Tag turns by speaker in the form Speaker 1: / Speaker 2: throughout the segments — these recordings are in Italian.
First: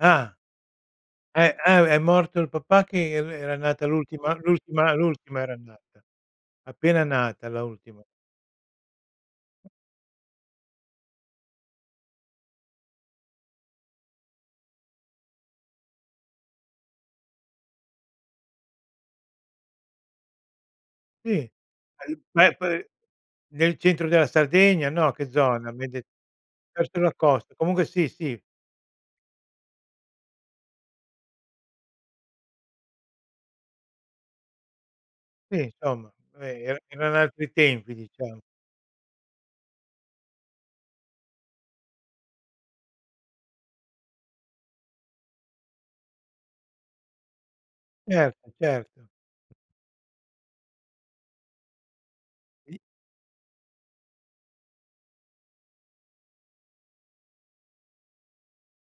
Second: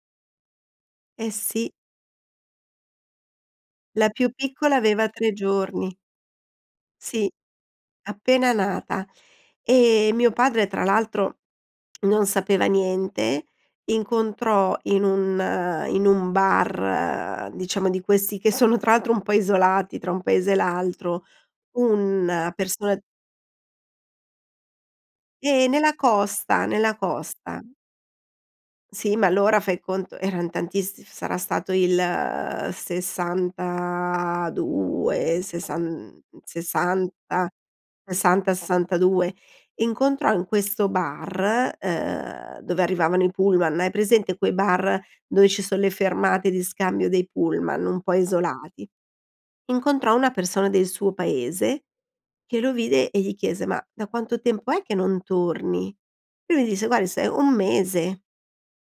Speaker 1: Ah.
Speaker 2: Eh,
Speaker 1: È
Speaker 2: sì.
Speaker 1: ah è morto il papà che e era nata
Speaker 2: La più
Speaker 1: l'ultima
Speaker 2: piccola
Speaker 1: l'ultima
Speaker 2: aveva 3
Speaker 1: l'ultima era
Speaker 2: giorni.
Speaker 1: nata. Appena
Speaker 2: Sì,
Speaker 1: nata la ultima.
Speaker 2: appena nata. E mio padre tra l'altro non sapeva niente, incontrò in un in un bar, diciamo di questi che sono tra l'altro un po' isolati tra un paese e l'altro,
Speaker 1: Sì. [unintelligible]
Speaker 2: un persona
Speaker 1: Nel centro della Sardegna, no, che
Speaker 2: Eh
Speaker 1: zona mi hai
Speaker 2: nella
Speaker 1: de
Speaker 2: costa, nella
Speaker 1: verso la costa.
Speaker 2: costa.
Speaker 1: Comunque sì, sì.
Speaker 2: Sì, ma allora fai conto, eran tantiss sarà stato il 62,
Speaker 1: Sì, insomma,
Speaker 2: sessan
Speaker 1: beh era erano
Speaker 2: 60,
Speaker 1: altri tempi diciamo.
Speaker 2: 60, 62. Incontrò in questo bar, ehm, dove arrivavano i pullman, hai presente quei bar dove ci son le fermate di scambio dei pullman, un po'
Speaker 1: Certo,
Speaker 2: isolati?
Speaker 1: certo.
Speaker 2: Incontrò una persona del suo paese che lo
Speaker 1: I
Speaker 2: vide e gli chiese: "Ma da quanto tempo è che non torni?" Lui gli disse: "Guardi se 1 mese".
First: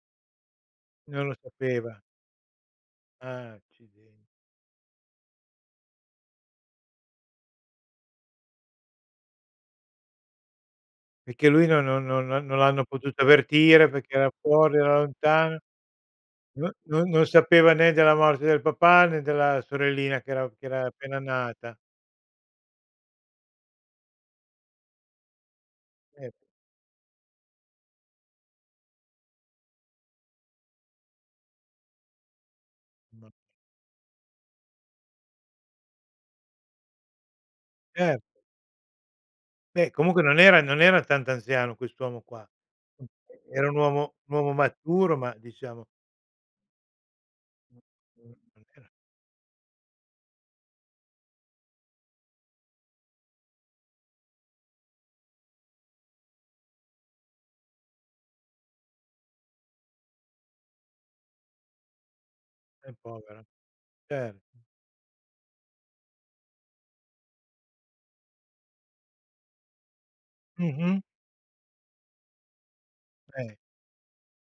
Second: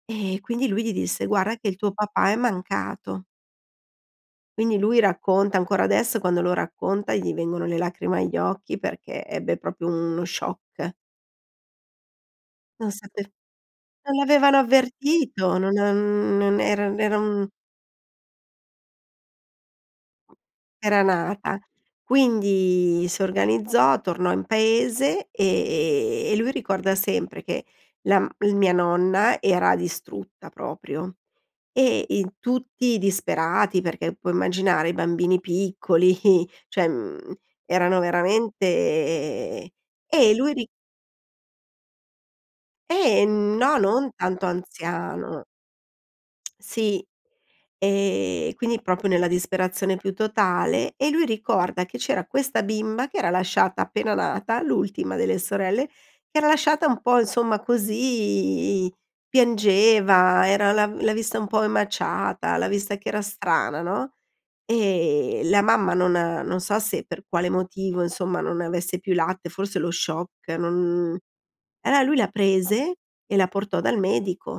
Speaker 2: E quindi lui gli
Speaker 1: Non
Speaker 2: disse:
Speaker 1: lo
Speaker 2: "Guarda che il tuo
Speaker 1: sapeva.
Speaker 2: papà è mancato".
Speaker 1: Ah acciden
Speaker 2: Quindi lui racconta ancora adesso, quando lo racconta gli vengono le lacrime agli occhi perché ebbe proprio uno shock.
Speaker 1: Perché lui non non non non non l'hanno
Speaker 2: Non
Speaker 1: potuta
Speaker 2: sape
Speaker 1: avvertire perché
Speaker 2: non
Speaker 1: era
Speaker 2: l'avevano
Speaker 1: fuori, era
Speaker 2: avvertito,
Speaker 1: lontano.
Speaker 2: no non non
Speaker 1: No
Speaker 2: era non
Speaker 1: non
Speaker 2: era
Speaker 1: non
Speaker 2: un
Speaker 1: sapeva né della morte del papà né della sorellina che era che era
Speaker 2: Era
Speaker 1: appena appena
Speaker 2: nata.
Speaker 1: nata.
Speaker 2: Quindi si organizzò, tornò in paese
Speaker 1: Eh.
Speaker 2: e e lui ricorda sempre che la m mia nonna era distrutta proprio. E i tutti
Speaker 1: [unintelligible]
Speaker 2: disperati, perché puoi immaginare i bambini piccoli, cioè, mhmm, erano
Speaker 1: Cer
Speaker 2: veramente.
Speaker 1: Beh comunque
Speaker 2: Eh,
Speaker 1: non
Speaker 2: lui
Speaker 1: era
Speaker 2: ri
Speaker 1: non era tanto anziano quest'uomo qua,
Speaker 2: Eh
Speaker 1: era un
Speaker 2: no, non
Speaker 1: uomo un
Speaker 2: tanto
Speaker 1: uomo maturo ma
Speaker 2: anziano.
Speaker 1: diciamo
Speaker 2: Sì. E quindi
Speaker 1: [unintelligible]
Speaker 2: proprio nella disperazione più totale. E lui ricorda che c'era questa bimba che era lasciata appena nata, l'ultima delle sorelle, era lasciata un po' insomma così, piangeva, era la l'ha vista un po' emaciata, l'ha
Speaker 1: Eh
Speaker 2: vista che era
Speaker 1: povera.
Speaker 2: strana, no,
Speaker 1: Certo.
Speaker 2: e la mamma non non so se per quale motivo insomma non avesse più latte, forse lo shock,
Speaker 1: Mh-mh.
Speaker 2: non eh lui la prese e la
Speaker 1: Eh.
Speaker 2: portò dal medico.